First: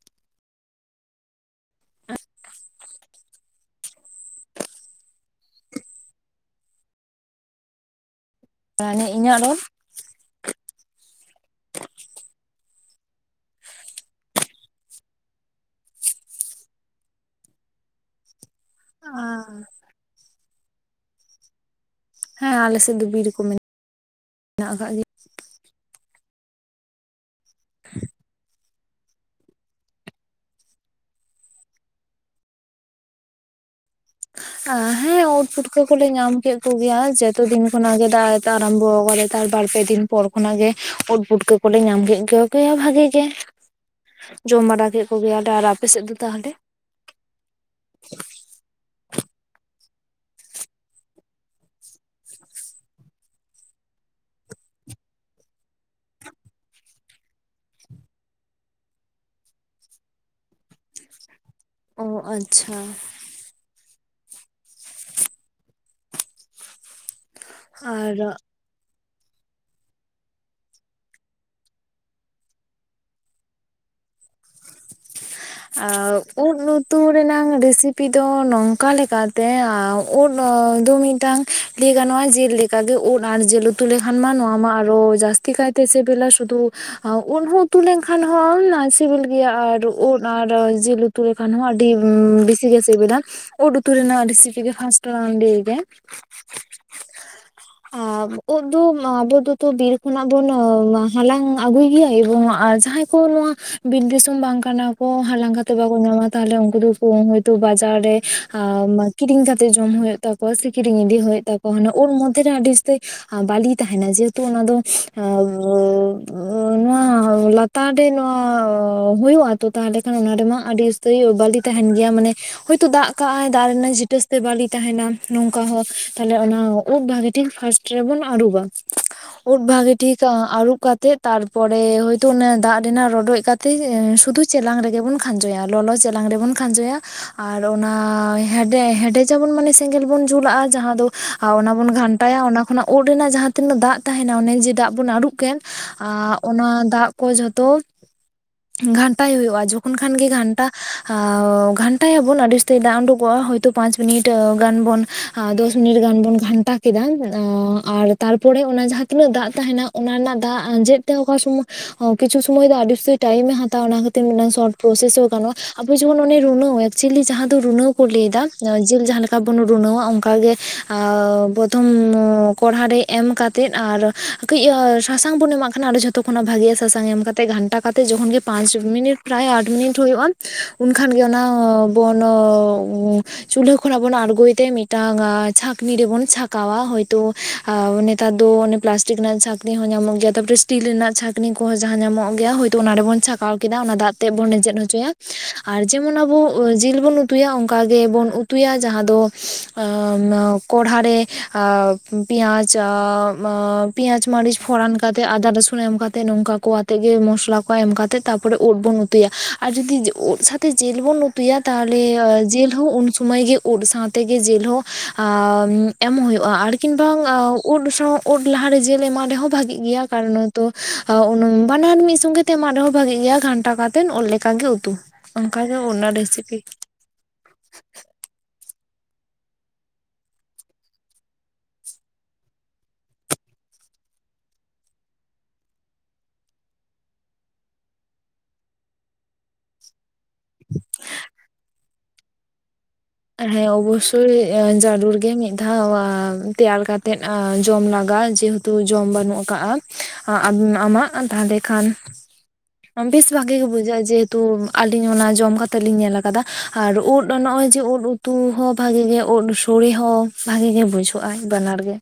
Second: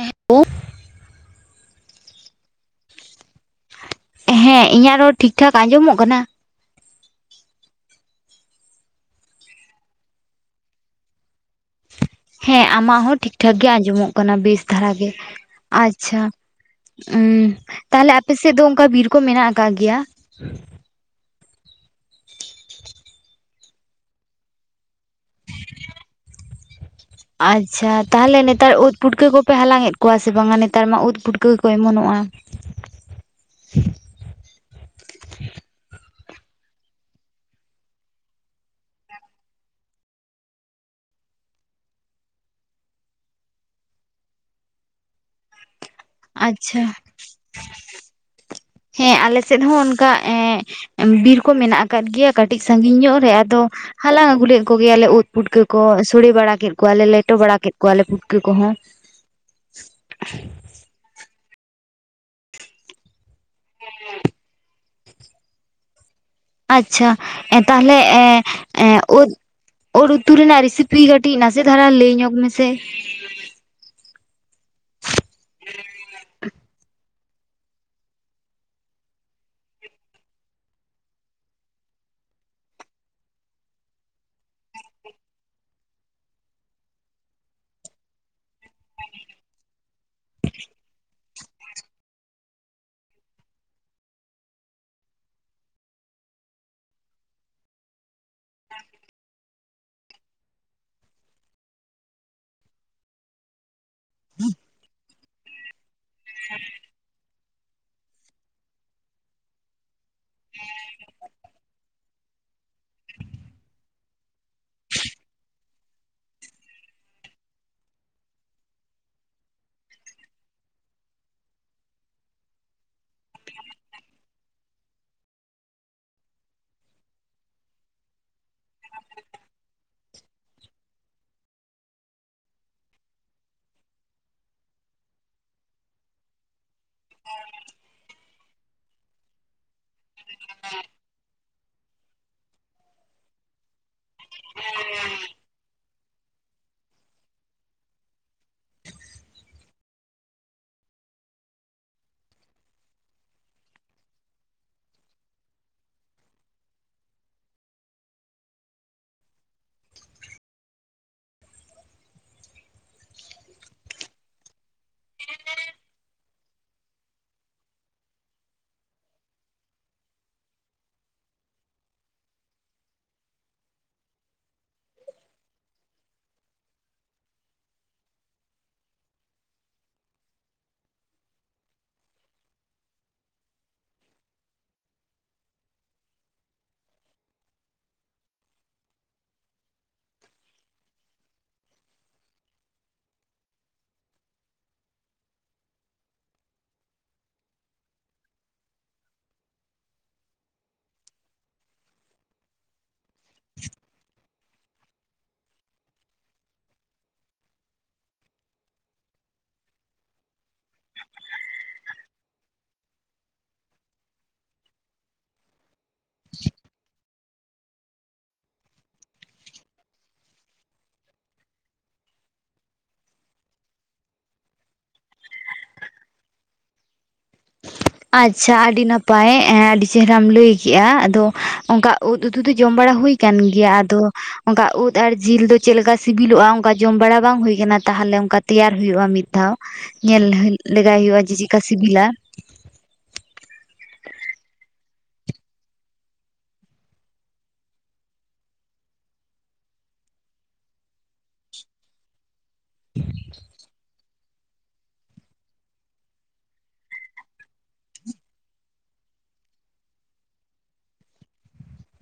ᱮᱦᱮᱸᱜ ᱦᱮᱸ ᱤᱧᱟᱹᱜ ᱨᱚᱲ ᱴᱷᱤᱠ ᱴᱷᱟᱠ ᱟᱸᱡᱚᱢᱚᱜ ᱠᱟᱱᱟ? ᱛᱟᱦᱞᱮ ᱤᱧᱟᱹᱜ ᱨᱚᱲ [unintelligible] ᱦᱮᱸ ᱟᱢᱟᱜ ᱦᱚᱸ ᱴᱷᱤᱠ ᱴᱷᱟᱠ ᱜᱮ ᱟᱸᱡᱚᱢᱚᱜ ᱠᱟᱱᱟ ᱵᱮᱥ ᱫᱷᱟᱨᱟ ᱜᱮ ᱟᱪᱪᱷᱟ ᱩᱸ ᱛᱟᱦᱞᱮ ᱟᱯᱮ ᱥᱮᱫ ᱫᱚ ᱚᱝᱠᱟ ᱵᱤᱨ ᱠᱚ ᱢᱮᱱᱟᱜ ᱟᱠᱟᱜ ᱜᱮᱭᱟ? ᱦᱮᱸ ᱟᱞᱮᱥᱮᱫ ᱫᱚ ᱵᱤᱨ ᱠᱚ ᱢᱮᱱᱟᱜᱼᱟ ᱢᱮᱱᱟᱜ ᱟᱠᱟᱜ ᱜᱮᱭᱟ ᱟᱪᱪᱷᱟ ᱛᱟᱦᱞᱮ ᱱᱮᱛᱟᱨ ᱩᱫ ᱯᱩᱴᱠᱟᱹ ᱠᱚᱯᱮ ᱦᱟᱞᱟᱝ ᱮᱫ ᱠᱚᱣᱟ ᱥᱮ ᱵᱟᱝᱟ? ᱱᱮᱛᱟᱨ ᱢᱟ ᱩᱫ ᱯᱩᱴᱠᱟᱹ ᱠᱚ ᱚᱢᱚᱱᱚᱜᱼᱟ᱾ ᱦᱮᱸ ᱩᱫ ᱯᱩᱴᱠᱟᱹ ᱠᱚᱞᱮ ᱧᱟᱢ ᱠᱮᱫ ᱠᱚᱜᱮᱭᱟ ᱡᱚᱛᱚ ᱫᱤᱱ ᱠᱷᱚᱱᱟᱜ ᱜᱮ ᱫᱟᱜ ᱮ ᱟᱨᱟᱢᱵᱚ ᱠᱟᱫᱟ ᱛᱟᱨ ᱵᱟᱨ ᱯᱮ ᱫᱤᱱ ᱯᱚᱨ ᱠᱷᱚᱱᱟᱜ ᱜᱮ ᱩᱫ ᱯᱩᱴᱠᱟᱹ ᱠᱚᱞᱮ ᱧᱟᱢ ᱠᱮᱫ ᱠᱚᱜᱮᱭᱟ ᱵᱷᱟᱜᱤ ᱜᱮ ᱡᱚᱢ ᱵᱟᱲᱟ ᱠᱮᱫ ᱠᱚᱜᱮᱭᱟᱞᱮ ᱟᱨ ᱟᱯᱮ ᱥᱮᱫ ᱫᱚ ᱛᱟᱦᱚᱞᱮ ᱟᱪᱪᱷᱟ ᱦᱮᱸ ᱟᱞᱮ ᱥᱮᱫ ᱦᱚᱸ ᱚᱱᱠᱟ ᱮᱸᱜ ᱵᱤᱨ ᱠᱚ ᱢᱮᱱᱟᱜ ᱟᱠᱟᱫ ᱜᱮᱭᱟ ᱠᱟᱹᱴᱤᱡ ᱥᱟᱺᱜᱤᱧ ᱧᱚᱜ ᱨᱮ ᱟᱫᱚ ᱦᱟᱞᱟᱝ ᱟᱹᱜᱩᱞᱮᱫ ᱠᱚᱜᱮᱭᱟᱞᱮ ᱩᱫ ᱯᱩᱴᱠᱟᱹ ᱠᱚ ᱥᱚᱲᱮ ᱵᱟᱲᱟ ᱠᱮᱫ ᱠᱚᱣᱟᱞᱮ ᱞᱮᱴᱚ ᱵᱟᱲᱟ ᱠᱮᱫ ᱠᱚᱣᱟᱞᱮ ᱯᱩᱴᱠᱟᱹ ᱠᱚᱦᱚᱸ᱾ ᱚ ᱟᱪᱪᱷᱟ [unintelligible] ᱟᱪᱪᱷᱟ ᱮ ᱛᱟᱦᱚᱞᱮ ᱟᱨ ᱮᱸ ᱮᱸ ᱩᱫ ᱩᱫ ᱩᱛᱩ ᱨᱮᱱᱟᱜ ᱨᱮᱥᱤᱯᱤ ᱠᱟᱹᱴᱤᱡ ᱱᱟᱥᱮ ᱫᱷᱟᱨᱟ ᱞᱟᱹᱭ ᱧᱚᱜᱽ ᱢᱮᱥᱮ? ᱮᱫ ᱩᱫ ᱩᱛᱩ ᱨᱮᱱᱟᱝ ᱨᱮᱥᱤᱯᱤ ᱫᱚ ᱱᱚᱝᱠᱟ ᱞᱮᱠᱟᱛᱮ ᱮᱸ ᱩᱫ ᱫᱚ ᱢᱤᱫᱴᱟᱝ ᱞᱟᱹᱭ ᱜᱟᱱᱚᱜᱼᱟ ᱡᱮᱞ ᱞᱮᱠᱟ ᱜᱮ ᱩᱫ ᱟᱨ ᱡᱤᱞ ᱩᱛᱩ ᱞᱮᱠᱷᱟᱱ ᱢᱟ ᱱᱚᱣᱟ ᱢᱟ ᱟᱨᱦᱚ ᱡᱟᱹᱥᱛᱤ ᱡᱟᱥᱛᱤ ᱠᱟᱭᱛᱮ ᱥᱤᱵᱤᱞᱟ ᱥᱩᱫᱷᱩ ᱩᱫ ᱦᱚᱸ ᱩᱛᱩ ᱞᱮᱱᱠᱷᱟᱱ ᱦᱚᱸ ᱚᱱᱟ ᱥᱤᱵᱤᱞ ᱜᱮᱭᱟ ᱟᱨ ᱩᱫ ᱟᱨ ᱡᱤᱞ ᱩᱛᱩ ᱞᱮᱠᱷᱟᱱ ᱦᱚᱸ ᱟᱹᱰᱤ ᱵᱤᱥᱤ ᱜᱮ ᱥᱤᱵᱤᱞᱟ᱾ ᱩᱫ ᱩᱛᱩ ᱨᱮᱱᱟᱜ ᱨᱤᱥᱯᱤ ᱜᱮ ᱯᱷᱟᱥᱴ ᱞᱟᱝ ᱞᱟᱹᱭ ᱜᱮ ᱩᱫ ᱫᱚ ᱟᱵᱚ ᱫᱚ ᱛᱚ ᱵᱤᱨ ᱠᱷᱚᱱᱟᱜ ᱵᱚᱱ ᱦᱟᱞᱟᱝ ᱟᱹᱜᱩᱭ ᱜᱮᱭᱟ ᱮᱵᱚᱝ ᱡᱟᱦᱟᱸᱭ ᱱᱚᱶᱟ ᱵᱤᱨ ᱫᱤᱥᱚᱢ ᱵᱟᱝ ᱠᱟᱱᱟ ᱠᱚ ᱦᱟᱞᱟᱝ ᱠᱟᱛᱮ ᱵᱟᱠᱚ ᱧᱟᱢᱟ ᱛᱟᱦᱚᱞᱮ ᱩᱱᱠᱩ ᱫᱚ ᱠᱚ ᱛᱚ ᱵᱟᱡᱟᱨ ᱨᱮ ᱠᱤᱨᱤᱧ ᱠᱟᱛᱮ ᱡᱚᱢ ᱦᱩᱭᱩᱜ ᱛᱟᱠᱚᱣᱟ ᱥᱮ ᱠᱤᱨᱤᱧ ᱤᱫᱤ ᱦᱩᱭᱩᱜ ᱛᱟᱠᱚᱣᱟ ᱩᱱ ᱢᱚᱫᱷᱮ ᱨᱮ ᱟᱰᱤ ᱩᱥᱛᱟᱹᱭ ᱵᱟᱞᱤ ᱛᱟᱦᱮᱱᱟ ᱡᱮᱦᱮᱛᱩ ᱚᱱᱟ ᱫᱚ ᱱᱚᱣᱟ ᱞᱟ ᱛᱟᱨ ᱨᱮ ᱱᱚᱣᱟ ᱦᱩᱭᱩᱜᱼᱟ ᱛᱚ ᱛᱟᱦᱚᱞᱮ ᱠᱷᱟᱱ ᱚᱱᱟ ᱨᱮᱢᱟ ᱟᱹᱰᱤ ᱩᱥᱛᱟᱹᱭᱤ ᱵᱟᱞᱤ ᱛᱟᱦᱮᱱ ᱜᱮᱭᱟ ᱢᱟᱱᱮ ᱦᱳᱭᱛᱳ ᱫᱟᱜ ᱠᱟᱜᱼ ᱟᱭ ᱫᱟᱜ ᱨᱮᱱᱟᱜ ᱡᱤᱴᱟᱹᱥ ᱛᱮ ᱵᱟᱞᱤ ᱛᱟᱦᱮᱱᱟ ᱱᱚᱝᱠᱟ ᱦᱚᱸ ᱛᱟᱦᱞᱮ ᱚᱱᱟ ᱩᱫ ᱵᱷᱟᱜᱤ ᱴᱷᱤᱠ ᱯᱷᱟᱥᱴ ᱨᱮᱵᱚᱱ ᱟᱹᱨᱩᱵᱟ ᱩᱫ ᱵᱷᱟᱹᱜᱤ ᱴᱷᱤᱠ ᱟᱹᱨᱩᱵ ᱠᱟᱛᱮᱜ ᱛᱟᱨᱯᱚᱨᱮ ᱦᱚᱳᱭᱛᱚ ᱚᱱᱟ ᱫᱟᱜ ᱨᱮᱱᱟᱜ ᱨᱚᱰᱚᱡ ᱠᱟᱛᱮᱜ ᱥᱩᱫᱷᱩ ᱪᱮᱞᱟᱝ ᱨᱮᱜᱮ ᱵᱚᱱ ᱠᱷᱟᱸᱡᱚᱭᱟ ᱞᱚᱞᱚ ᱪᱮᱞᱟᱝ ᱨᱮᱵᱚᱱ ᱠᱷᱟᱸᱡᱚᱭᱟ ᱟᱨ ᱚᱱᱟ ᱦᱮᱰᱮᱡ ᱟᱵᱚᱱ ᱢᱟᱱᱮ ᱥᱮᱸᱜᱮᱞ ᱵᱚᱱ ᱡᱩᱞᱟᱜᱼᱟ ᱡᱟᱦᱟᱸ ᱫᱚ ᱚᱱᱟ ᱵᱚᱱ ᱜᱷᱟᱱᱴᱟᱭᱟ ᱚᱱᱟ ᱠᱷᱚᱱᱟᱜ ᱩᱫ ᱨᱮᱱᱟᱜ ᱡᱟᱦᱟᱸ ᱛᱤᱱᱟᱹᱜ ᱫᱟᱜ ᱛᱟᱦᱮᱱᱟ ᱚᱱᱮ ᱡᱮ ᱫᱟᱜ ᱵᱚᱱ ᱟᱹᱨᱩᱵ ᱠᱮᱫ ᱟᱜ ᱚᱱᱟ ᱫᱟᱜ ᱠᱚ ᱡᱷᱚᱛᱚ ᱜᱷᱟᱱᱴᱟ ᱜᱷᱟᱱᱴᱟᱭ ᱦᱩᱭᱩᱜᱼᱟ ᱡᱚᱠᱷᱚᱱ ᱠᱷᱟᱱ ᱜᱮ ᱜᱷᱟᱱᱴᱟ ᱜᱷᱟᱱᱴᱟᱭᱟᱵᱚᱱ ᱟᱹᱰᱤ ᱩᱥᱛᱟᱹᱭ ᱫᱟᱜ ᱩᱰᱩᱠᱚᱜᱼᱟ ᱛᱚ ᱯᱟᱸᱪ ᱢᱤᱱᱤᱴ ᱜᱟᱱᱵᱚᱱ ᱫᱚᱥ ᱢᱤᱱᱤᱴ ᱜᱟᱱ ᱵᱚᱱ ᱜᱷᱟᱱᱴᱟ ᱠᱮᱫᱟ ᱟᱨ ᱛᱟᱨᱯᱚᱨᱮ ᱚᱱᱟ ᱡᱟᱦᱟᱸ ᱛᱤᱱᱟᱹᱜ ᱫᱟᱜ, ᱛᱟᱦᱮᱱᱟ ᱚᱱᱟ ᱨᱮᱱᱟᱜ ᱫᱟᱜ ᱟᱸᱡᱮᱫ ᱛᱮ ᱚᱠᱟ ᱥᱚᱢᱚ ᱠᱤᱪᱷᱩ ᱥᱩᱚᱢᱚᱭ ᱫᱚ ᱟᱹᱰᱤ ᱩᱥᱛᱚᱭ ᱴᱟᱭᱤᱢᱮ ᱦᱟᱛᱟᱣᱟ ᱚᱱᱟ ᱠᱷᱟᱹᱛᱤ ᱢᱤᱫᱴᱟᱝ ᱥᱚᱴ ᱯᱨᱚᱥᱮᱥ ᱦᱚᱸ ᱜᱟᱱᱚᱜᱼᱟ ᱟᱵᱚ ᱡᱮᱢᱚᱱ ᱚᱱᱮ ᱨᱩᱱᱟᱹᱣ ᱮᱠᱪᱩᱭᱮᱞᱤ ᱡᱟᱦᱟᱸ ᱫᱚ ᱨᱩᱱᱟᱹᱣ ᱠᱚ ᱞᱟᱹᱭ ᱮᱫᱟ ᱡᱤᱞ ᱡᱟᱦᱟᱸ ᱞᱮᱠᱟ ᱵᱩᱱ ᱨᱱᱟᱹᱣᱟ ᱚᱱᱠᱟᱜᱮ ᱯᱨᱚᱛᱷᱚᱢ ᱠᱚᱲᱦᱟ ᱨᱮ ᱮᱢ ᱠᱟᱛᱮ ᱛᱮᱫ ᱟᱨ ᱠᱟᱹᱡ ᱥᱟᱥᱟᱝ ᱵᱚᱱ ᱮᱢᱟᱜ ᱠᱷᱟᱱ ᱟᱨ ᱡᱷᱚᱛᱚ ᱠᱷᱚᱱᱟᱜ ᱵᱷᱟᱜᱮ ᱥᱟᱥᱟᱝ ᱮᱢ ᱠᱟᱛᱮᱫ ᱜᱟᱱᱴᱟ ᱠᱟᱛᱮ ᱡᱚᱠᱷᱚᱱ ᱜᱮ ᱯᱟᱸᱪ ᱢᱤᱱᱤᱴ ᱯᱨᱟᱭ ᱟᱴ ᱢᱤᱱᱤᱴ ᱦᱩᱭᱩᱜᱼᱟ ᱩᱱᱠᱷᱟᱱ ᱜᱮ ᱚᱱᱟ ᱵᱚᱱ ᱪᱩᱞᱦᱟᱹ ᱠᱷᱚᱱᱟᱜ ᱵᱚᱱ ᱟᱬᱜᱚᱭ ᱛᱮ ᱢᱤᱫᱴᱟᱝ ᱪᱷᱟᱸᱠᱱᱤ ᱨᱮᱵᱚᱱ ᱪᱷᱟᱠᱟᱣᱟ ᱦᱳᱭᱛᱳ ᱟᱨ ᱱᱮᱛᱟᱨ ᱫᱚ ᱚᱱᱮ ᱯᱞᱟᱥᱴᱤᱠ ᱨᱮᱱᱟᱜ ᱪᱷᱟᱹᱠᱱᱤ ᱦᱚᱸ ᱧᱟᱢᱚᱜ ᱜᱮᱭᱟ ᱛᱟᱯᱚᱨᱮ ᱥᱴᱤᱞ ᱨᱮᱱᱟᱜ ᱪᱷᱟᱹᱠᱱᱤ ᱠᱚᱦᱚᱸ ᱡᱟᱦᱟᱸ ᱧᱟᱢᱚᱜ ᱜᱮᱭᱟ ᱛᱚ ᱚᱱᱟ ᱨᱮᱵᱚᱱ ᱪᱷᱟᱠᱟᱣ ᱠᱮᱫᱟ ᱚᱱᱟ ᱫᱟᱜ ᱛᱮ ᱵᱚᱱ ᱨᱮᱸᱡᱮᱫ ᱦᱚᱪᱚᱭᱟ ᱟᱨ ᱡᱮᱢᱚᱱ ᱟᱵᱚ ᱡᱤᱞ ᱵᱚᱱ ᱩᱛᱩᱭᱟ ᱚᱱᱠᱟ ᱜᱮᱵᱚᱱ ᱩᱛ ᱩᱛᱩᱭᱟ ᱡᱟᱦᱟᱸ ᱫᱚ ᱟᱸ ᱠᱚᱲᱦᱟ ᱨᱮ ᱯᱮᱸᱭᱟᱡᱽ ᱟᱦ, ᱯᱮᱸᱭᱟᱡᱽ, ᱢᱟᱹᱨᱤᱪ, ᱯᱷᱚᱲᱟᱱ, ᱠᱟᱛᱮᱫ ᱟᱫᱟ ᱨᱟᱥᱩᱱ ᱮᱢ ᱠᱟᱛᱮᱫ ᱱᱚᱝᱠᱟ ᱠᱚ ᱟᱛᱮᱫ ᱜᱮ ᱢᱚᱥᱞᱟ ᱠᱚ ᱮᱢ ᱠᱟᱛᱮ, ᱛᱟᱯᱚᱨᱮ ᱩᱸᱫ ᱵᱚᱱ ᱩᱛᱩᱭᱟ ᱟᱨ ᱡᱩᱫᱤ ᱩᱫ ᱥᱟᱛᱮᱜ ᱡᱮᱞ ᱵᱚᱱ ᱩᱛᱩᱭᱟ ᱛᱟᱦᱚᱞᱮ ᱡᱤᱞ ᱦᱚᱸ ᱩᱱ ᱥᱩᱢᱟᱹᱭ ᱜᱮ, ᱩᱫ ᱥᱟᱶᱛᱮᱜᱮ ᱡᱤᱞ ᱦᱚᱸ ᱟᱦ ᱮᱢᱚᱜ ᱦᱩᱭᱩᱜᱼᱟ ᱾ ᱟᱨ ᱠᱤᱱ ᱵᱟᱝ ᱩᱫ ᱥᱟᱶ ᱩᱫ ᱞᱟᱦᱟᱨᱮ ᱡᱮᱞ ᱮᱢᱟᱜ ᱨᱮᱦᱚᱸ ᱵᱷᱟᱜᱤ ᱜᱮᱭᱟ ᱠᱟᱨᱚᱱ ᱦᱚᱭ ᱛᱚ ᱩᱱᱟᱹᱝ ᱵᱟᱱᱟᱨ ᱢᱤᱫ ᱥᱚᱸᱜᱮ ᱛᱮ ᱮᱢᱟᱜ ᱨᱮᱦᱚᱸ, ᱵᱷᱟᱜᱤ ᱜᱮᱭᱟ ᱜᱷᱟᱱᱴᱟ ᱠᱟᱛᱮᱫ ᱳᱫ ᱞᱮᱠᱟᱜ ᱜᱮ ᱩᱛᱩ ᱚᱱᱠᱟᱜᱮ ᱚᱱᱟ ᱨᱮᱥᱤᱯᱤ, ᱟᱪᱷᱟ ᱟᱹᱰᱤ ᱱᱟᱯᱟᱭ ᱮ ᱟᱹᱰᱤ ᱪᱮᱦᱨᱟᱢ ᱞᱟᱹᱭᱠᱮᱜᱼᱟ ᱟᱫᱚ ᱚᱱᱠᱟ ᱩᱫ ᱩᱛᱩ ᱫᱚ ᱡᱚᱢ ᱵᱟᱲᱟ ᱦᱩᱭ, ᱠᱟᱱ ᱜᱮᱭᱟ ᱟᱫᱚ, ᱚᱱᱠᱟ ᱩᱫ ᱟᱨ ᱡᱤᱞ ᱫᱚ ᱪᱮᱫᱠᱟ ᱥᱤᱵᱤᱞᱚᱜᱼᱟ ᱚᱱᱠᱟ ᱡᱚᱢ ᱵᱟᱲᱟ ᱵᱟᱝ ᱦᱳᱭ ᱠᱟᱱᱟ ᱛᱟᱦᱚᱞᱮ ᱚᱱᱠᱟ ᱛᱮᱭᱟᱨᱳᱭᱼᱟ ᱢᱤᱫ ᱫᱷᱟᱣ ᱾ ᱧᱮᱞ ᱞᱮᱜᱟᱭ ᱦᱩᱭᱩᱜᱼᱟ ᱡᱮ ᱪᱮᱫᱞᱮᱠᱟ ᱥᱤᱵᱤᱞᱟ, ᱦᱮᱸ ᱚᱵᱚᱥᱥᱳᱭ ᱡᱟᱨᱩᱲ ᱜᱮ ᱢᱤᱫ ᱫᱷᱟᱣ ᱛᱮᱭᱟᱨ ᱠᱟᱛᱮᱜ ᱡᱚᱢ ᱞᱟᱜᱟᱜᱼᱟ ᱡᱮᱦᱮ ᱛᱩ ᱡᱚᱢ ᱵᱟᱹᱱᱩᱜ ᱟᱠᱟᱜᱼᱟ ᱾ ᱟᱢᱟᱜ ᱛᱟᱦᱚᱞᱮ ᱠᱷᱟᱱ, ᱵᱮᱥ ᱵᱷᱟᱜᱮ ᱜᱮ ᱵᱩᱡᱟᱼᱟ ᱡᱮᱦᱮ ᱛᱩ ᱟᱞᱤᱧ ᱚᱱᱟ ᱡᱚᱢ ᱠᱟᱛᱮᱜ ᱞᱤᱧ ᱧᱮᱞ ᱟᱠᱟᱫᱟ ᱟᱨ ᱳᱫ ᱱᱚᱜᱼᱚᱭ ᱡᱮ ᱳᱫ ᱩᱛᱩ ᱦᱚᱸ ᱵᱷᱟᱜᱮ ᱜᱮ ᱳᱫ ᱥᱳᱲᱮ ᱦᱚᱸ ᱵᱷᱟᱜᱮ ᱜᱮ ᱵᱩᱡᱷᱟᱹᱜ ᱟᱭ ᱵᱟᱱᱟᱨ ᱜᱮ,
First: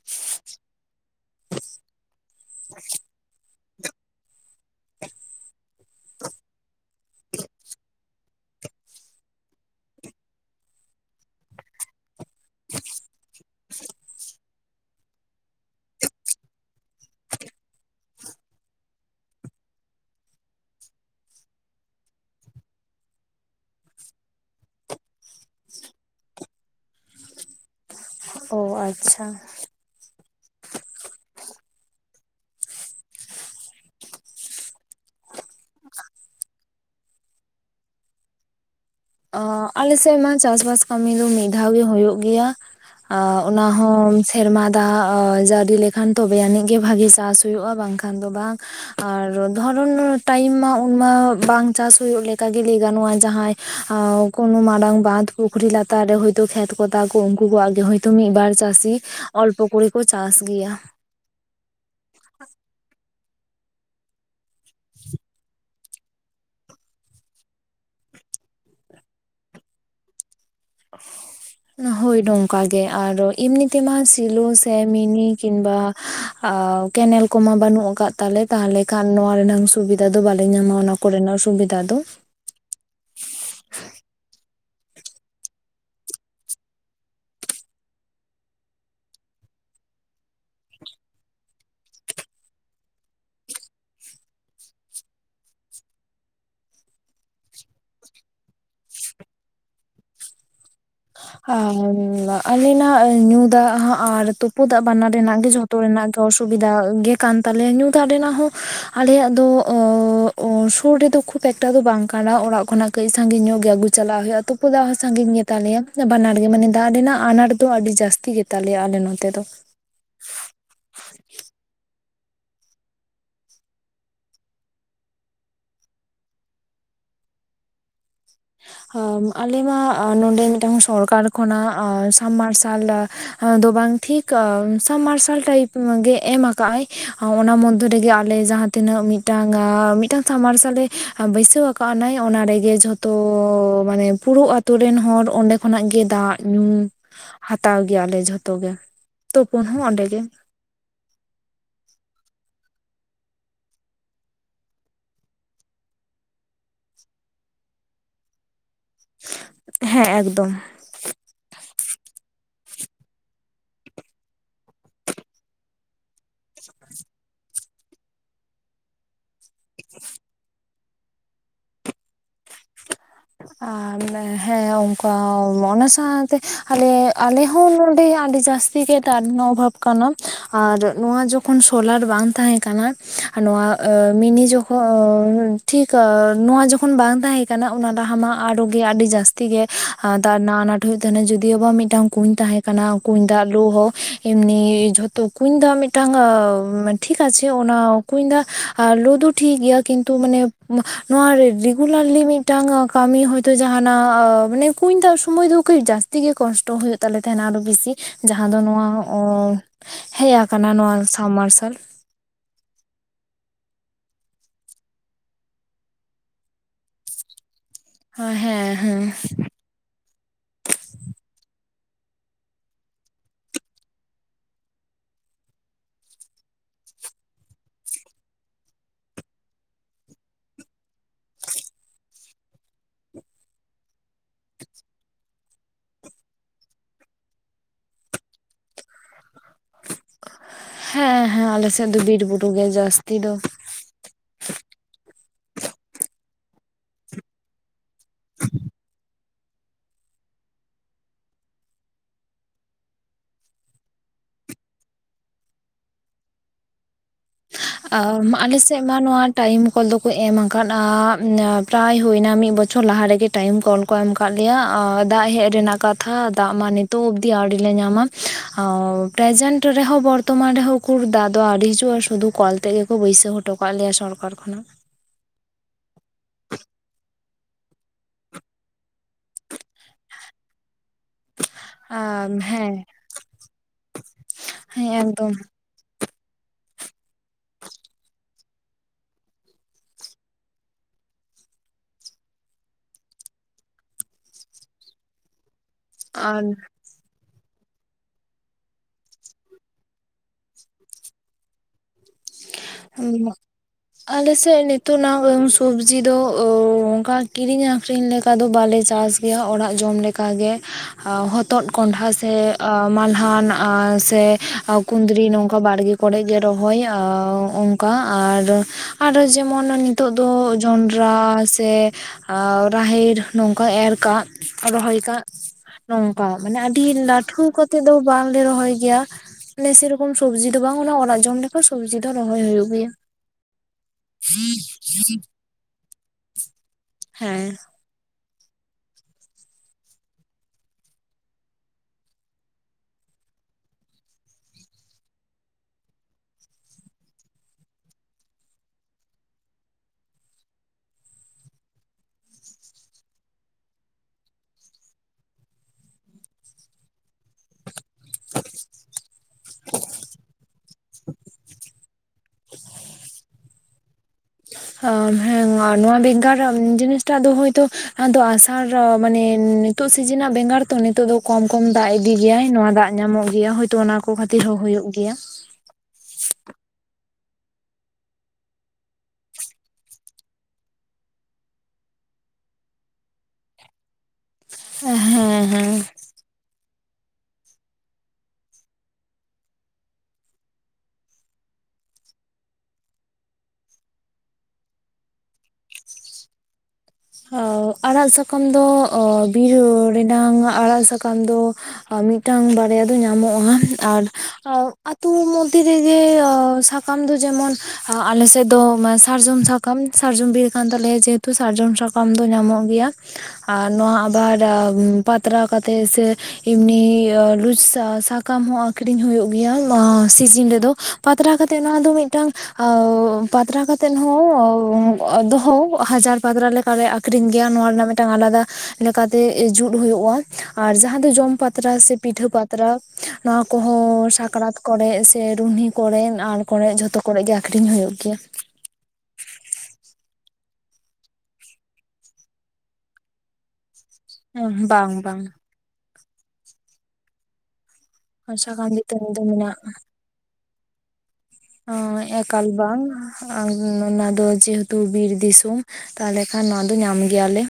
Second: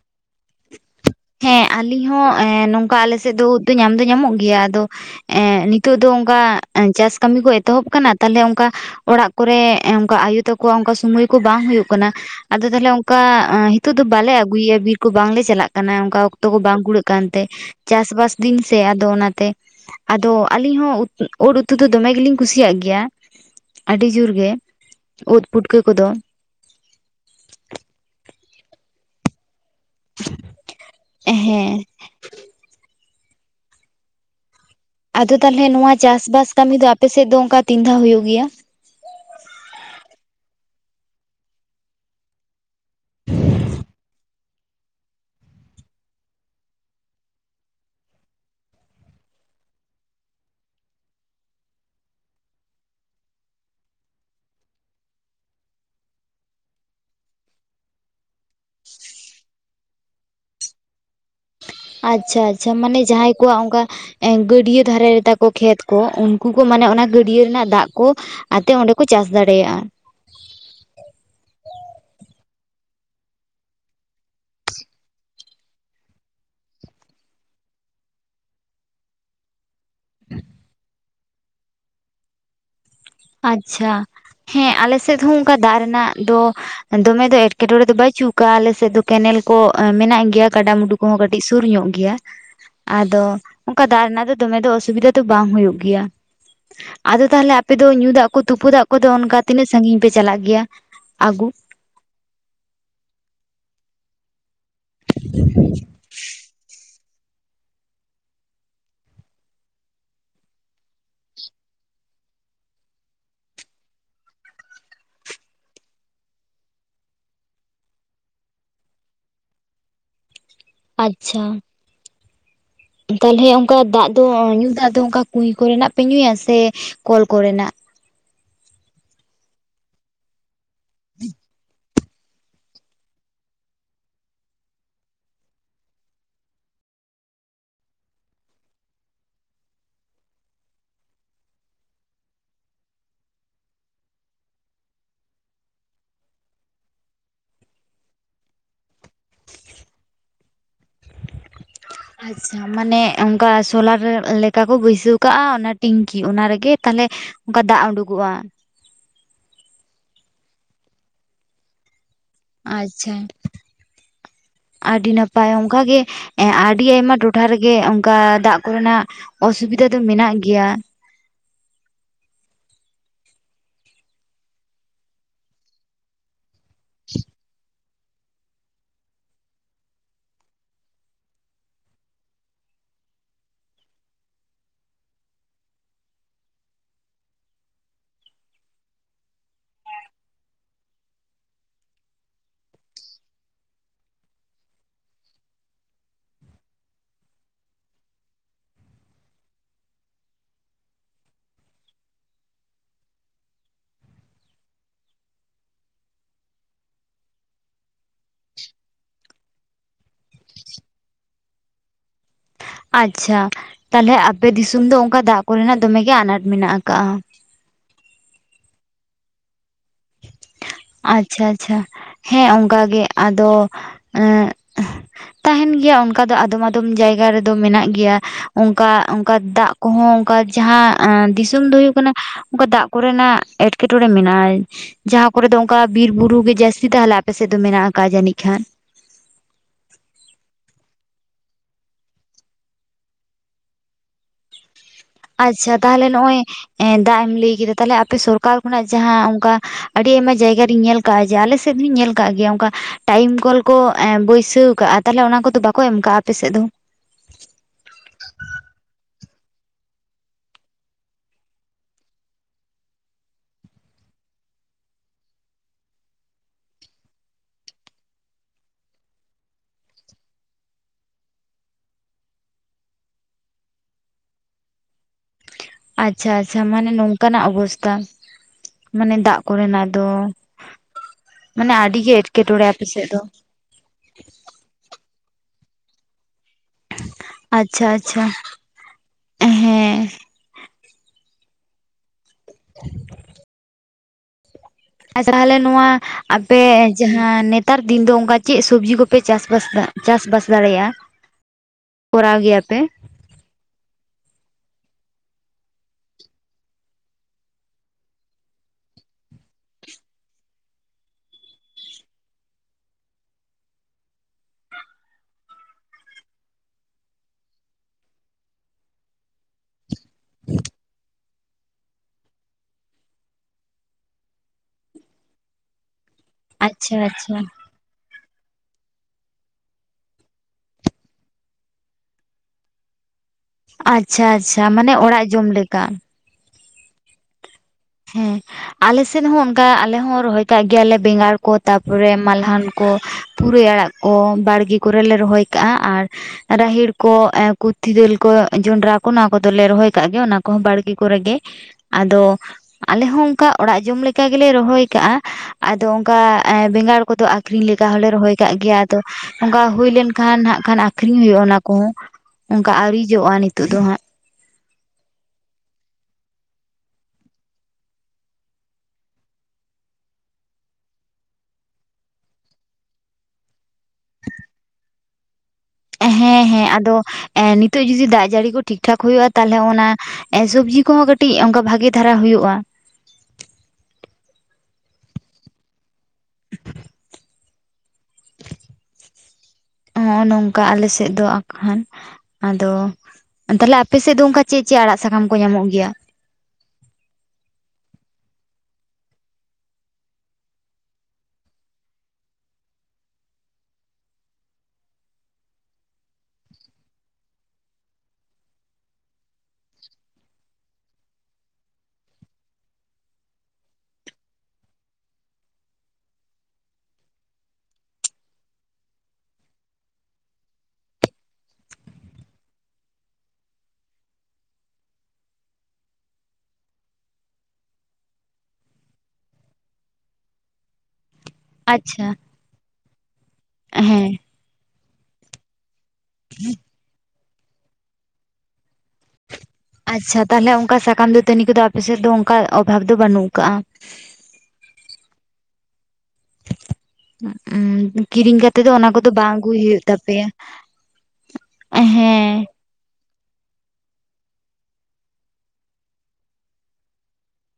ᱦᱮᱸ ᱟᱞᱤᱧ ᱦᱚᱸ ᱮ ᱱᱚᱝᱠᱟ ᱟᱞᱮᱥᱮᱫ ᱫᱚ ᱳᱫ ᱫᱚ ᱧᱟᱢ ᱫᱚ ᱧᱟᱢᱚᱜ ᱜᱮᱭᱟ ᱟᱫᱚ, ᱮᱸ ᱱᱤᱛᱚᱜ ᱫᱚ ᱚᱱᱠᱟ ᱪᱟᱥ ᱠᱟᱹᱢᱤ ᱠᱚ ᱮᱛᱚᱦᱚᱵ ᱟᱠᱟᱱᱟ ᱛᱟᱦᱞᱮ ᱚᱱᱠᱟ, ᱚᱲᱟᱜ ᱠᱚᱨᱮ ᱚᱱᱠᱟ ᱟᱭᱳ ᱛᱟᱠᱚᱣᱟᱜ ᱚᱱᱠᱟ ᱥᱚᱢᱚᱭ ᱠᱚ ᱵᱟᱝ ᱦᱩᱭᱩᱜ ᱠᱟᱱᱟ ᱾ ᱟᱫᱚ ᱛᱟᱦᱚᱞᱮ ᱚᱱᱠᱟ ᱱᱤᱛᱚᱜ ᱫᱚ ᱵᱟᱞᱮ ᱟᱹᱜᱩᱭᱮᱭᱟ ᱵᱤᱨ ᱠᱚ ᱵᱟᱝᱞᱮ ᱪᱟᱞᱟᱜ ᱠᱟᱱᱟ ᱚᱱᱠᱟ ᱚᱠᱛᱚ ᱠᱚ ᱵᱟᱝ ᱠᱩᱲᱟᱹᱜ ᱠᱟᱱᱛᱮ ᱪᱟᱥᱵᱟᱥ ᱫᱤᱱ ᱥᱮ ᱟᱫᱚ ᱚᱱᱟᱛᱮ, ᱟᱫᱚ ᱟᱹᱞᱤᱧ ᱦᱚᱸ ᱳᱫ ᱩᱛᱩ ᱫᱚ ᱫᱚᱢᱮ ᱜᱮᱞᱤᱧ ᱠᱩᱥᱤᱭᱟᱜ ᱜᱮᱭᱟ ᱾ ᱟᱹᱰᱤ ᱡᱳᱨ ᱜᱮ, ᱳᱫ ᱯᱩᱴᱠᱟᱹ ᱠᱚᱫᱚ ᱚ ᱟᱪᱪᱷᱟ, ᱦᱮᱸ ᱾ ᱟᱫᱚ ᱛᱟᱦᱚᱞᱮ ᱱᱚᱣᱟ ᱪᱟᱥᱵᱟᱥ ᱠᱟᱹᱢᱤ ᱫᱚ ᱟᱯᱮᱥᱮᱫ ᱫᱚ ᱚᱱᱠᱟ ᱛᱤᱱ ᱫᱷᱟᱣ ᱦᱩᱭᱩᱜ ᱜᱮᱭᱟ, ᱚ ᱟᱞᱮᱥᱮᱫ ᱢᱟ ᱪᱟᱥᱵᱟᱥ ᱠᱟᱹᱢᱤ ᱫᱚ ᱢᱤᱫ ᱫᱷᱟᱣ ᱜᱮ ᱦᱩᱭᱩᱜ ᱜᱮᱭᱟ, ᱟᱦ ᱚᱱᱟ ᱦᱚᱸ ᱥᱮᱨᱢᱟ ᱫᱟᱜ ᱡᱟᱹᱲᱤ ᱞᱮᱠᱷᱟᱱ ᱛᱚᱵᱮ ᱟᱹᱱᱤᱡ ᱜᱮ ᱵᱷᱟᱹᱜᱤ ᱪᱟᱥ ᱦᱩᱭᱩᱜᱼᱟ, ᱵᱟᱝ ᱠᱷᱟᱱ ᱫᱚ ᱵᱟᱝ, ᱟᱨ ᱫᱷᱚᱨᱚᱱ ᱴᱟᱭᱤᱢ ᱢᱟ ᱩᱱᱢᱟ ᱵᱟᱝ ᱪᱟᱥ ᱦᱩᱭᱩᱜ ᱞᱮᱠᱟ ᱜᱮ ᱞᱟᱹᱭ ᱜᱟᱱᱚᱜᱼᱟ, ᱡᱟᱸᱦᱟᱭ ᱟᱸ ᱠᱳᱱᱳ ᱢᱟᱨᱟᱝ ᱵᱟᱸᱫᱽ ᱯᱩᱠᱷᱨᱤ ᱞᱟᱛᱟᱨ ᱨᱮ ᱦᱳᱭᱛᱳ ᱠᱷᱮᱛ ᱠᱚ ᱛᱟᱠᱚ ᱩᱱᱠᱩ ᱠᱚᱣᱟᱜ ᱜᱮ ᱦᱳᱭᱛᱳ ᱢᱤᱫᱵᱟᱨ ᱪᱟᱹᱥᱤ, ᱚᱞᱯᱚ ᱠᱚᱨᱮ ᱠᱚ ᱪᱟᱥ ᱜᱮᱭᱟ, ᱟᱪᱪᱷᱟ ᱟᱪᱪᱷᱟ ᱢᱟᱱᱮ ᱡᱟᱸᱦᱟᱭ ᱠᱚᱣᱟᱜ ᱚᱱᱠᱟ, ᱜᱟᱹᱰᱭᱟᱹ ᱫᱷᱟᱨᱮ ᱨᱮ ᱛᱟᱠᱚ ᱠᱷᱮᱛ ᱠᱚ ᱩᱱᱠᱩ ᱠᱚ ᱢᱟᱱᱮ ᱚᱱᱟ ᱜᱟᱹᱰᱭᱟᱹ ᱨᱮᱱᱟᱜ ᱫᱟᱜ ᱠᱚ᱾ ᱟᱛᱮ ᱚᱸᱰᱮ ᱠᱚ ᱪᱟᱥ ᱫᱟᱲᱮᱭᱟᱜᱼᱟ᱾ [inaudible] ᱦᱳᱭ ᱱᱚᱝᱠᱟᱜ ᱜᱮ ᱟᱨ ᱮᱢᱱᱤ ᱛᱮᱢᱟ ᱥᱤᱞᱚ ᱥᱮ ᱢᱤᱱᱤ ᱠᱤᱝᱵᱟ, ᱟᱸ ᱠᱮᱱᱮᱞ ᱠᱚᱢᱟ ᱵᱟᱹᱱᱩᱜ ᱟᱠᱟᱫ ᱛᱟᱞᱮ ᱛᱟᱦᱚᱞᱮ ᱠᱷᱟᱱ ᱱᱚᱣᱟ ᱨᱮᱱᱟᱝ, ᱥᱩᱵᱤᱷᱟ ᱫᱚ ᱵᱟᱞᱮ ᱧᱟᱢᱟ ᱚᱱᱟ ᱠᱚ ᱨᱮᱱᱟᱜ ᱥᱩᱵᱤᱫᱷᱟ ᱫᱚ, ᱟᱪᱪᱷᱟ, ᱦᱮᱸ ᱟᱞᱮᱥᱮᱫ ᱦᱚᱸ ᱚᱱᱠᱟ ᱫᱟᱜ ᱨᱮᱱᱟᱜ ᱫᱚ, ᱫᱚᱢᱮ ᱫᱚ ᱮᱴᱠᱮᱴᱚᱬᱮ ᱫᱚ ᱵᱟᱪᱩᱜ ᱠᱟᱜ ᱟᱞᱮᱥᱮᱫ ᱫᱚ ᱠᱮᱱᱮᱞ ᱠᱚ ᱢᱮᱱᱟᱜ ᱜᱮᱭᱟ ᱜᱟᱰᱟ ᱢᱩᱰᱩ, ᱠᱚᱦᱚᱸ ᱠᱟᱹᱴᱤᱡ ᱥᱩᱨ ᱧᱚᱜ ᱜᱮᱭᱟ, ᱟᱫᱚ ᱚᱱᱠᱟ ᱫᱟᱜ ᱨᱮᱱᱟᱜ ᱫᱚ ᱫᱚᱢᱮ ᱫᱚ ᱚᱥᱩᱵᱤᱫᱷᱟ ᱫᱚ ᱵᱟᱝ ᱦᱩᱭᱩᱜ ᱜᱮᱭᱟ᱾ ᱟᱫᱚ ᱛᱟᱦᱚᱞᱮ ᱟᱯᱮ ᱫᱚ ᱧᱩ ᱫᱟᱜ ᱠᱚ ᱛᱩᱯᱩ ᱫᱟᱜ ᱠᱚᱫᱚ ᱚᱱᱠᱟ ᱛᱤᱱᱟᱹᱜ ᱥᱟᱺᱜᱤᱧ ᱯᱮ ᱪᱟᱞᱟᱜ ᱜᱮᱭᱟ᱾ ᱟᱹᱜᱩ ᱟᱨ ᱟᱞᱮᱱᱟᱜ ᱧᱩ ᱫᱟᱜ ᱟᱨ ᱦᱟᱸᱜ ᱛᱩᱯᱩ, ᱛᱩᱯᱩᱫᱟᱜ ᱵᱟᱱᱟᱨ ᱨᱮᱱᱟᱜ ᱜᱮ ᱡᱷᱚᱛᱚ ᱨᱮᱱᱟᱜ ᱜᱮ ᱚᱥᱩᱵᱤᱫᱷᱟ ᱜᱮ, ᱠᱟᱱ ᱛᱟᱞᱮᱭᱟ ᱧᱩ ᱫᱟᱜ ᱨᱮᱱᱟᱜ ᱦᱚᱸ ᱟᱞᱮᱭᱟᱜ ᱫᱚ ᱚᱜ ᱥᱩᱨ ᱨᱮᱫᱚ ᱠᱷᱩᱵ, ᱯᱷᱮᱠᱴᱟ ᱫᱚ ᱵᱟᱝ ᱠᱟᱱᱟ ᱚᱲᱟᱜ ᱠᱷᱚᱱᱟᱜ ᱠᱟᱹᱡ ᱥᱟᱺᱜᱤᱧ ᱧᱚᱜ ᱜᱮ ᱟᱹᱜᱩ ᱪᱟᱞᱟᱜ ᱦᱩᱭᱩᱜᱼᱟ᱾ ᱛᱩᱯᱩ ᱫᱟᱜ ᱦᱚᱸ ᱥᱟᱺᱜᱤᱧ ᱜᱮ ᱛᱟᱞᱮᱭᱟ᱾ ᱵᱟᱱᱟᱨ ᱜᱮ ᱢᱟᱱᱮ ᱫᱟᱜ ᱨᱮᱱᱟᱜ ᱟᱱᱟᱴ ᱫᱚ ᱟᱹᱰᱤ ᱡᱟᱹᱥᱛᱤ ᱜᱮ ᱛᱟᱞᱮᱭᱟ ᱟᱞᱮ ᱱᱚᱛᱮ ᱫᱚ᱾ ᱟᱪᱪᱷᱟ, ᱛᱟᱞᱦᱮ ᱚᱱᱠᱟ ᱫᱟᱜ ᱫᱚ ᱧᱩ ᱫᱟᱜ ᱫᱚ ᱚᱱᱠᱟ ᱠᱩᱧ ᱠᱚᱨᱮᱱᱟᱜ ᱯᱮ ᱧᱩᱭᱟ ᱥᱮ ᱠᱚᱞ ᱠᱚᱨᱮᱱᱟᱜ? ᱟᱞᱮ ᱢᱟ ᱱᱚᱸᱰᱮ ᱢᱤᱫᱴᱟᱝ ᱥᱚᱨᱠᱟᱨ ᱠᱷᱚᱱᱟᱜ ᱥᱟᱵ ᱢᱟᱨᱥᱟᱞ, ᱫᱚ ᱵᱟᱝ ᱴᱷᱤᱠ ᱥᱟᱵ ᱢᱟᱨᱥᱟᱞ ᱴᱟᱭᱤᱯ ᱜᱮ ᱮᱢ ᱠᱟᱜ ᱟᱭ ᱚᱱᱟ ᱢᱚᱫᱽᱫᱷᱮ ᱨᱮᱜᱮ ᱟᱞᱮ ᱡᱟᱸᱦᱟ, ᱛᱤᱱᱟᱹᱜ ᱢᱤᱫᱴᱟᱝ ᱢᱤᱫᱴᱟᱝ ᱥᱟᱵ ᱢᱟᱨᱥᱟᱞᱮ ᱵᱟᱹᱭᱥᱟᱹᱣ ᱟᱠᱟᱫ ᱱᱟᱭ ᱚᱱᱟ ᱨᱮᱜᱮ ᱡᱷᱚᱛᱚ, ᱛᱚ ᱢᱟᱱᱮ ᱯᱩᱨᱟᱹ ᱟᱛᱳ ᱨᱮᱱ ᱦᱚᱲ ᱚᱸᱰᱮ ᱠᱷᱚᱱᱟᱜ ᱜᱮ ᱫᱟᱜ ᱧᱩ, ᱦᱟᱛᱟᱣ ᱜᱮᱭᱟᱞᱮ ᱡᱷᱚᱛᱚ ᱜᱮ ᱛᱚᱯᱩᱱ ᱦᱚᱸ ᱚᱸᱰᱮᱜᱮ, [inaudible] ᱟᱪᱪᱷᱟ ᱢᱟᱱᱮ ᱚᱱᱠᱟ ᱥᱳᱞᱟᱨ ᱞᱮᱠᱟ ᱠᱚ ᱵᱟᱹᱭᱥᱟᱹᱣ ᱠᱟᱜᱼᱟ ᱚᱱᱟ ᱴᱮᱝᱠᱤ ᱚᱱᱟ ᱨᱮᱜᱮ ᱛᱟᱦᱚᱞᱮ, ᱚᱱᱠᱟ ᱫᱟᱜ ᱩᱰᱩᱠᱚᱜ-ᱟ᱾ ᱦᱮᱸ ᱮᱠᱫᱚᱢ, ᱟᱪᱪᱷᱟ, ᱟᱹᱰᱤ ᱱᱟᱯᱟᱭ ᱚᱱᱠᱟ ᱜᱮ, ᱟᱹᱰᱤ ᱟᱭᱢᱟ ᱴᱚᱴᱷᱟ ᱨᱮᱜᱮ ᱚᱱᱠᱟ ᱫᱟᱜ ᱠᱚᱨᱮᱱᱟᱜ ᱚᱥᱩᱵᱤᱫᱷᱟ ᱫᱚ ᱢᱮᱱᱟᱜ ᱜᱮᱭᱟ, ᱟᱨ ᱦᱮᱸ ᱚᱱᱠᱟ ᱚᱱᱟ ᱥᱟᱶᱛᱮ, ᱟᱞᱮ ᱟᱞᱮ ᱦᱚᱸ ᱱᱚᱸᱰᱮ ᱟᱹᱰᱤ ᱡᱟᱹᱥᱛᱤ᱾ ᱡᱟᱹᱥᱛᱤ ᱜᱮ ᱫᱟᱜ ᱨᱮᱱᱟᱜ ᱚᱵᱷᱟᱵ ᱠᱟᱱᱟ ᱟᱨ ᱱᱚᱣᱟ ᱡᱚᱠᱷᱚᱱ ᱥᱳᱞᱟᱨ ᱵᱟᱝ ᱛᱟᱸᱦᱮ ᱠᱟᱱᱟ᱾ ᱟᱨ ᱱᱚᱣᱟ ᱢᱤᱱᱤ ᱡᱚᱠᱷᱚᱱ ᱴᱷᱤᱠ ᱱᱚᱣᱟ ᱡᱚᱠᱷᱚᱱ ᱵᱟᱝ ᱛᱟᱸᱦᱮ ᱠᱟᱱᱟ᱾ ᱚᱱᱟ ᱞᱟᱦᱟ ᱢᱟ ᱟᱨ ᱦᱚ ᱟᱹᱰᱤ ᱡᱟᱹᱥᱛᱤ ᱜᱮ ᱫᱟᱜ ᱨᱮᱱᱟᱜ ᱟᱱᱟᱴ ᱦᱩᱭᱩᱜ ᱛᱟᱦᱮᱱᱟ ᱡᱳᱫᱤᱭᱳ ᱵᱟᱝ ᱢᱟ ᱢᱤᱫᱴᱟᱝ ᱠᱩᱧ ᱛᱟᱸᱦᱮ ᱠᱟᱱᱟ ᱠᱩᱧ ᱫᱟᱜ ᱞᱩ ᱦᱚᱸ ᱮᱢᱱᱤ ᱡᱷᱚᱛᱚ ᱠᱩᱧ ᱫᱟᱜ ᱢᱤᱫᱴᱟᱝ ᱴᱷᱤᱠ ᱟᱪᱷᱮ ᱚᱱᱟ, ᱠᱩᱧ ᱫᱟᱜ ᱟᱨ ᱞᱩ ᱫᱚ ᱴᱷᱤᱠ ᱜᱮᱭᱟ ᱠᱤᱱᱛᱩ ᱢᱟᱱᱮ ᱱᱚᱣᱟ ᱨᱮᱜᱩᱞᱟᱨᱞᱤ ᱢᱤᱫ, ᱢᱤᱫᱴᱟᱝ ᱠᱟᱹᱢᱤ ᱦᱳᱭᱛᱳ ᱡᱟᱸᱦᱟᱱᱟᱜ ᱢᱟᱱᱮ ᱠᱩᱧ ᱫᱟᱜ ᱥᱳᱢᱚᱭ ᱫᱚ ᱠᱟᱹᱡ ᱡᱟᱹᱥᱛᱤ ᱜᱮ ᱠᱚᱥᱴᱚ ᱦᱩᱭᱩᱜ, ᱛᱟᱸᱦᱞᱮ ᱛᱟᱸᱦᱮᱱᱟ ᱟᱨ ᱦᱚ ᱵᱤᱥᱤ ᱡᱟᱸᱦᱟ ᱫᱚ ᱱᱚᱣᱟ ᱦᱮᱡ ᱟᱠᱟᱱᱟ ᱱᱚᱣᱟ ᱥᱟᱵ ᱢᱟᱨᱥᱟᱞ, ᱟᱪᱪᱷᱟ, ᱛᱟᱸᱦᱞᱮ ᱟᱯᱮ ᱫᱤᱥᱚᱢ ᱫᱚ ᱚᱱᱠᱟ ᱫᱟᱜ ᱠᱚᱨᱮᱱᱟᱜ ᱫᱚᱢᱮᱜᱮ ᱟᱱᱟᱴ ᱢᱮᱱᱟᱜ ᱟᱠᱟᱜᱼᱟ᱾ ᱦᱮᱸ ᱦᱮᱸ ᱦᱮᱸ, ᱟᱪᱪᱷᱟ ᱟᱪᱪᱷᱟ ᱦᱮᱸ ᱚᱱᱠᱟ ᱜᱮ ᱟᱫᱚ ᱮ, ᱛᱟᱸᱦᱮᱱ ᱜᱮᱭᱟ ᱚᱱᱠᱟ ᱫᱚ ᱟᱫᱚᱢ ᱟᱫᱚᱢ ᱡᱟᱭᱜᱟ ᱨᱮᱫᱚ ᱢᱮᱱᱟᱜ ᱜᱮᱭᱟ ᱚᱱᱠᱟ ᱚᱱᱠᱟ ᱫᱟᱜ, ᱠᱚᱦᱚᱸ ᱚᱱᱠᱟ ᱡᱟᱦᱟᱸ ᱫᱤᱥᱚᱢ ᱫᱚ ᱦᱩᱭᱩᱜ ᱠᱟᱱᱟ ᱚᱱᱠᱟ ᱫᱟᱜ ᱠᱚᱨᱮᱱᱟᱜ ᱮᱴᱠᱮᱴᱚᱬᱮ ᱢᱮᱱᱟᱜᱼᱟ ᱡᱟᱦᱟᱸ ᱠᱚᱨᱮ ᱫᱚ ᱚᱱᱠᱟ ᱵᱤᱨ ᱵᱩᱨᱩ ᱜᱮ ᱡᱟᱹᱥᱛᱤ ᱛᱟᱦᱚᱞᱮ ᱟᱯᱮᱥᱮᱫ ᱫᱚ ᱢᱮᱱᱟᱜ ᱟᱠᱟᱫ ᱡᱟᱹᱱᱤᱡ ᱠᱷᱟᱱ ᱦᱮᱸ ᱦᱮᱸ ᱟᱞᱮᱥᱮᱫ ᱫᱚ ᱵᱤᱨ ᱵᱩᱨᱩ ᱜᱮ ᱡᱟᱹᱥᱛᱤ ᱫᱚ ᱟᱪᱪᱷᱟ ᱛᱟᱦᱚᱞᱮ ᱱᱚᱜᱼᱚᱭ ᱮᱸ ᱫᱟᱜ ᱮᱢ ᱞᱟᱹᱭ ᱠᱮᱫᱟ ᱛᱟᱦᱞᱮ ᱟᱯᱮ ᱥᱚᱨᱠᱟᱨ ᱠᱷᱚᱱᱟᱜ ᱡᱟᱦᱟᱸ ᱚᱱᱠᱟ ᱟᱹᱰᱤ ᱟᱭᱢᱟ ᱡᱟᱭᱜᱟ ᱨᱤᱧ ᱧᱮᱞ ᱟᱠᱟᱜᱼᱟ ᱡᱮ ᱟᱞᱮ ᱥᱮᱫ ᱦᱚᱧ ᱧᱮᱞ ᱟᱠᱟᱜ ᱜᱮᱭᱟ ᱚᱱᱠᱟ ᱴᱟᱭᱤᱢ ᱠᱚᱞ ᱠᱚ ᱵᱟᱹᱭᱥᱟᱹᱣ ᱠᱟᱜᱼᱟ ᱛᱟᱦᱞᱮ ᱚᱱᱟ ᱠᱚᱫᱚ ᱵᱟᱠᱚ ᱮᱢ ᱠᱟᱜᱼᱟ ᱟᱯᱮᱥᱮᱫ ᱫᱚ? ᱟ. ᱢ ᱟᱞᱮ ᱥᱮᱫ ᱢᱟ ᱱᱚᱣᱟ ᱴᱟᱭᱤᱢ ᱠᱚᱞ ᱫᱚᱠᱚ ᱮᱢ ᱟᱠᱟᱫᱼᱟ ᱯᱨᱟᱭ ᱦᱩᱭᱳᱱᱟ ᱢᱤᱫ ᱵᱚᱪᱷᱚᱨ ᱞᱟᱦᱟ ᱨᱮᱜᱮ ᱴᱟᱭᱤᱢ ᱠᱚᱞ ᱠᱚ ᱮᱢ ᱟᱠᱟᱫ ᱞᱮᱭᱟ ᱫᱟᱜ ᱦᱮᱡ ᱨᱮᱱᱟᱜ ᱠᱟᱛᱷᱟ ᱫᱟᱜ ᱢᱟ ᱱᱤᱛ‌ ᱼᱼ ᱛᱚᱵ ᱚᱵᱫᱤ ᱟᱣᱲᱰᱤ ᱞᱮ ᱧᱟᱢᱟ ᱯᱡᱮᱱᱴ ᱨᱮᱦᱚᱸ ᱵᱚᱨᱛᱚᱢᱟᱱ ᱨᱮᱦᱚᱸ ᱩᱠᱩᱨ ᱫᱟᱜ ᱫᱚ ᱟᱣᱨᱮ ᱦᱤᱡᱩᱜᱼᱟ ᱥᱩᱫᱷᱩ ᱠᱚᱞ ᱛᱮᱜᱮ ᱠᱚ ᱵᱟᱹᱭᱥᱟᱹᱣ ᱦᱚᱴᱚ ᱠᱟᱜ ᱞᱮᱭᱟ ᱥᱚᱨᱠᱟᱨ ᱠᱷᱚᱱᱟᱜ᱾ ᱟᱪᱪᱷᱟ ᱟᱪᱪᱷᱟ, ᱢᱟᱱᱮ ᱱᱚᱝᱠᱟᱱᱟᱜ ᱚᱵᱚᱥᱛᱟ᱾ ᱢᱟᱱᱮ ᱫᱟᱜ ᱠᱚᱨᱮᱱᱟᱜ ᱫᱚ ᱢᱟᱱᱮ ᱟᱹᱰᱤ ᱜᱮ ᱟᱢ ᱮᱴᱠᱮᱴᱚᱬᱮ ᱦᱮᱸ ᱟᱯᱮᱥᱮᱫ ᱫᱚ, ᱦᱮᱸ ᱮᱠᱫᱚᱢ᱾ ᱟᱪᱪᱷᱟ ᱟᱪᱪᱷᱟ ᱦᱮᱸ [inaudible] ᱛᱟᱦᱚᱞᱮ ᱱᱚᱣᱟ ᱟᱨ ᱟᱯᱮ ᱡᱟᱦᱟᱸ ᱱᱤᱛ ᱼᱼ ᱱᱮᱛᱟᱨ ᱫᱤᱱ ᱫᱚ ᱚᱱᱠᱟ ᱪᱮᱫ ᱥᱚᱵᱽᱡᱤ ᱠᱚ ᱯᱮ ᱪᱟᱥ-ᱵᱟᱥ ᱫᱟ... ᱪᱟᱥ-ᱵᱟᱥ ᱫᱟᱲᱮᱭᱟᱜᱼᱟ ᱠᱚᱨᱟᱣ ᱜᱮᱭᱟᱯᱮ [unintelligible] ᱟᱞᱮᱥᱮᱫ ᱱᱤᱛᱚᱜᱱᱟᱜ ᱥᱚᱵᱡᱤ ᱫᱚ ᱚᱱᱠᱟ ᱠᱤᱨᱤᱧ ᱟᱠᱷᱨᱤᱧ ᱞᱮᱠᱟ ᱫᱚ ᱵᱟᱞᱮ ᱪᱟᱥ ᱨᱮᱭᱟᱜ ᱚᱲᱟᱜ ᱡᱚᱢ ᱞᱮᱠᱟᱜ ᱜᱮ ᱦᱚᱛᱚᱫ ᱠᱚᱸᱰᱷᱟ ᱥᱮ ᱢᱟᱞᱦᱟᱱ ᱥᱮ ᱟᱨ ᱠᱩᱫᱽᱨᱤ ᱱᱚᱝᱠᱟ ᱵᱟᱲᱜᱮ ᱠᱚᱨᱮ ᱜᱮ ᱨᱚᱦᱚᱭ ᱟᱨ ᱚᱱᱠᱟ ᱟᱨ ᱟᱨ ᱡᱮᱢᱚᱱ ᱱᱤᱛᱚᱜ ᱫᱚ ᱡᱚᱱᱰᱨᱟ ᱥᱮ ᱟᱨ ᱨᱟᱦᱮᱲ ᱱᱚᱝᱠᱟ ᱮᱨ ᱠᱟᱜ ᱨᱚᱦᱚᱭ ᱠᱟᱜ ᱱᱚᱝᱠᱟ ᱢᱟᱱᱮ ᱟᱹᱰᱤ ᱟᱪᱪᱷᱟ ᱟᱪᱪᱷᱟ ᱞᱟᱹᱴᱷᱩ ᱠᱟᱛ ᱼᱼ ᱛᱮᱫ ᱫᱚ ᱵᱟᱝᱞᱮ ᱨᱚᱦᱚᱭ ᱜᱮᱭᱟ ᱢᱟᱱᱮ ᱥᱮᱨᱚᱠᱚᱢ ᱥᱚᱵᱡᱤ ᱫᱚ ᱵᱟᱝ ᱚᱱᱟ ᱟᱲᱟᱜ ᱡᱚᱢ ᱞᱮ‌ ᱼᱼ ᱚ ᱥᱚᱵᱡᱤ ᱫᱚ ᱨᱚᱦᱚᱭ ᱦᱩᱭᱩᱜ ᱦᱩᱭᱩᱜ ᱜᱮᱭᱟ ᱟᱪᱪᱷᱟ ᱟᱪᱪᱷᱟ ᱢᱟᱱᱮ ᱚᱲᱟᱜ ᱡᱚᱢ ᱞᱮᱠᱟ ᱦᱮᱸ ᱦᱮᱸ ᱟᱞᱮ ᱥᱮᱫ ᱦᱚᱸ ᱚᱱᱠᱟ ᱟᱞᱮ ᱦᱚᱸ ᱨᱚᱦᱚᱭ ᱟᱠᱟᱜ ᱜᱮᱭᱟᱞᱮ ᱵᱮᱸᱜᱟᱲ ᱠᱳ ᱛᱟᱨᱯᱚᱨᱮ ᱢᱟᱞᱦᱟᱱ ᱠᱳ ᱯᱩᱨᱟᱹᱭ ᱟᱲᱟᱜ ᱠᱳ ᱵᱟᱲᱜᱮ ᱠᱚᱨᱮ ᱞᱮ ᱨᱚᱦᱚᱭ ᱠᱟᱜᱼᱟ ᱟᱨ ᱨᱟᱦᱮᱲ ᱠᱳ ᱠᱩᱨᱛᱷᱤ ᱫᱟᱹᱞ ᱠᱳ ᱡᱚᱱᱰᱨᱟ ᱠᱳ ᱱᱚᱶᱟ ᱠᱚ ᱫᱚ ᱞᱮ. ᱨᱚᱦᱚᱭ ᱟᱠᱟᱜ ᱜᱮᱭᱟ ᱚᱱᱟ ᱠᱚᱦᱚᱸ ᱵᱟᱲᱜᱮ ᱠᱚᱨᱮᱜᱮ ᱟᱫᱳ ᱟᱞᱮ ᱦᱚᱸ ᱚᱱᱠᱟ ᱚᱲᱟᱜ ᱡᱚᱢ ᱞᱮᱠᱟ ᱜᱮᱞᱮ ᱨᱚᱦᱚᱭ ᱟᱠᱟᱟᱜᱼᱟ ᱟᱫᱚ ᱚᱱᱠᱟ ᱮ... ᱵᱮᱸᱜᱟᱲ ᱠᱳ ᱫᱳ ᱟᱠᱷᱨᱤᱧ ᱞᱮᱠᱟ ᱦᱚᱸ ᱞᱮ ᱨᱚᱦᱚᱭ ᱟᱠᱟᱜ ᱜᱮᱭᱟ ᱟᱫᱚ ᱚᱱᱠᱟ ᱦᱩᱭ ᱞᱮᱱᱠᱷᱟᱱ ᱱᱟᱦᱟᱸᱜ ᱠᱷᱟᱱ ᱟᱠᱷᱨᱤᱧ ᱦᱩᱭᱩᱜᱼᱟ ᱚᱱᱟ ᱠᱚᱦᱚᱸ ᱚᱱᱠᱟ ᱟᱹᱣᱨᱤ ᱡᱚᱜᱼᱟ ᱱᱤᱛᱳ ᱫᱚ ᱦᱟᱸᱜ ᱦᱟᱢ ᱦᱮᱸ ᱱᱚᱶᱟ ᱵᱮᱜᱟᱨ ᱡᱤᱱᱤᱥ ᱴᱟᱜ ᱫᱚ ᱦᱳᱭᱛᱳ ᱟᱥᱟᱲ ᱢᱟᱱᱮ ᱱᱤᱛᱚᱜᱜ ᱥᱤᱡᱤᱱᱟᱜ ᱵᱮᱸᱜᱟᱲ ᱛᱚ ᱱᱤᱛᱚᱜ ᱫᱚ ᱠᱚᱢ ᱠᱚᱢ ᱫᱟᱜ ᱤᱫᱤ ᱜᱮᱭᱟᱭ ᱱᱚᱶᱟ ᱫᱟᱜ ᱧᱟᱢᱚᱜ ᱜᱮᱭᱟ ᱦᱚᱭᱛᱚ ᱚᱱᱟ ᱠᱚ ᱠᱷᱟᱹᱛᱤᱨ ᱦᱚᱸ ᱦᱩᱭᱩᱜ ᱜᱮᱭᱟ ᱦᱮᱸ ᱦᱮᱸ ᱟᱫᱚ ᱮ... ᱱᱤᱛᱚᱜ ᱡᱩᱫᱤ ᱫᱟᱜ ᱡᱟᱹᱲᱤ ᱠᱚ ᱴᱷᱤᱠᱴᱷᱟᱠ ᱦᱩᱭᱩᱜᱼᱟ ᱛᱟᱦᱚᱞᱮ ᱚᱱᱟ ᱮᱸ.... ᱥᱚᱵᱡᱤ ᱠᱚ ᱦᱚᱸ ᱠᱟᱹᱴᱤᱡ ᱚᱱᱠᱟ ᱵᱷᱟᱜᱤ ᱫᱷᱟᱨᱟ ᱦᱩᱭᱩᱜᱼᱟ ᱦᱮᱸ ᱦᱮᱸ [inaudible] ᱦᱚᱸ ᱱᱚᱜ ᱱᱚᱝᱠᱟ ᱟᱞᱮᱥᱮᱫ ᱫᱚ ᱟᱠᱠᱷᱟᱱ ᱟᱫᱚ ᱛᱟᱦᱚᱞᱮ ᱟᱯᱮᱥᱮᱫ ᱫᱚ ᱚᱱᱠᱟ ᱪᱮᱫ ᱪᱮᱫ ᱟᱲᱟᱜ ᱥᱟᱠᱟᱢ ᱠᱚ ᱧᱟᱢᱚᱜ ᱜᱮᱭᱟ ᱟ. ᱟᱲᱟᱜ ᱥᱟᱠᱟᱢ ᱫᱚ ᱟ. ᱵᱤᱨ ᱨᱮᱱᱟᱝ ᱟᱲᱟᱜ ᱥᱟᱠᱟᱢ ᱫᱚ ᱢᱤᱫᱴᱟᱝ ᱵᱟᱨᱭᱟ ᱫᱚ ᱧᱟᱢᱚᱜᱼᱟ ᱟᱨ ᱟᱛᱳ ᱢᱚᱫᱽᱫᱷᱮ ᱨᱮᱜᱮ ᱥᱟᱠ ᱼᱼ ᱠᱟᱢ ᱫᱚ ᱡᱮᱢᱚᱱ ᱟ... ᱟᱞᱮᱥᱮᱫ ᱫᱚ ᱢ... ᱥᱟᱨᱡᱚᱢ ᱥᱟᱠᱟᱢ ᱥᱟᱨᱡᱚᱢ ᱵᱤᱨ ᱠᱟᱱ ᱛᱟᱞᱮᱭᱟ ᱡᱮᱦᱮᱛᱩ ᱥᱟᱨᱡᱚᱢ ᱥᱟᱠ ᱼᱼ ᱠᱟᱢ ᱫᱚ ᱧᱟᱢᱚᱜ ᱜᱮᱭᱟ ᱟᱨ ᱱᱚᱣᱟ ᱟᱵᱟᱨ ᱯᱟᱛᱲᱟ ᱠᱟᱛᱮᱜ ᱥᱮ ᱮᱢᱱᱤ ᱞᱩᱥ ᱥᱟᱠᱟᱢ ᱦᱚᱸ ᱟᱠᱷᱨᱤᱧ ᱦᱩᱭᱩᱜ ᱜᱮᱭᱟ ᱢᱟ ᱥᱤᱡᱤᱱ ᱨᱮᱫᱚ ᱯᱟᱛᱨᱟ ᱠᱟᱛᱮᱫ ᱚᱱᱟ ᱫᱚ ᱢᱤᱫᱴᱟᱝ ᱟᱣ ᱯᱟᱛᱨᱟ ᱠᱟᱛᱮ ᱦᱚᱸ ᱫᱚᱦᱚ ᱦᱟᱡᱟᱨ ᱯᱟᱸᱫᱽᱨᱟ ᱵᱟᱞᱮ ᱟᱠᱷᱨᱤᱧ ᱜᱮᱭᱟ ᱱᱚᱣᱟ ᱨᱮᱱᱟᱜ ᱢᱤᱫᱴᱟᱝ ᱟᱞᱟᱫᱟ ᱞᱮᱠᱟᱛᱮ ᱡᱩᱛ ᱦᱩᱭᱩᱜᱜᱼᱟ ᱟᱨ ᱡᱟᱦᱟᱸ ᱫᱚ ᱡᱚᱢ ᱯᱟ.... ᱛᱨᱟ ᱥᱮ ᱟᱪᱪᱷᱟ ᱯᱤᱴᱷᱟᱹ ᱯᱟᱛᱨᱟ ᱱᱚᱶᱟ ᱦᱮᱸ ᱠᱚᱦᱚᱸ ᱥᱟᱠᱨᱟᱛ ᱠᱚᱨᱮ ᱥᱮ ᱨᱩᱱᱦᱤ ᱠᱚᱨᱮᱱ ᱟᱨ ᱯᱚᱨᱮ ᱡᱷᱚᱛᱚ ᱠᱚᱨᱮ ᱜᱮ ᱟᱠᱷᱨᱤᱧ ᱦᱩᱭᱩᱜ ᱜᱤᱭᱟ ᱟᱪᱪᱷᱟ ᱛᱟᱦᱚᱞᱮ ᱚᱱᱠᱟ ᱥᱟᱠᱟᱢ ᱫᱟᱹᱛᱟᱹᱱᱤ ᱠᱚᱫᱚ ᱟᱯᱮᱥᱮᱫ ᱫᱚ ᱚᱱᱠᱟ ᱚᱵᱷᱟᱵᱽ ᱫᱚ ᱵᱟᱹᱱᱩᱜ ᱟᱠᱟᱜᱼᱟ ᱦ ᱵᱟᱝ ᱵᱟᱝ ᱦᱩᱸ.. ᱩᱸ... ᱠᱤᱨᱤᱧ ᱠᱟᱛᱮ ᱥᱟᱠᱟᱢ ᱫᱚ ᱚᱱᱟ ᱫᱟᱹᱛᱟᱹᱱᱤ ᱠᱚᱫᱚ ᱫᱚ ᱵᱟᱝ ᱟᱹᱜᱩᱭ ᱦᱩᱭᱩᱜ ᱛᱟᱯᱮᱭᱟ ᱚᱸ ᱦᱮᱸ ᱮᱠᱟᱞ ᱵᱟᱝ ᱟᱝ ᱚᱱᱟ ᱫᱚ ᱡᱮᱦᱮᱛᱩ ᱵᱤᱨ ᱫᱤᱥᱚᱢ ᱛᱟᱦᱞᱮ ᱠᱷᱟᱱ ᱱᱚᱶᱟ ᱫᱚ ᱧᱟᱢ ᱜᱤᱭᱟ ᱞᱮ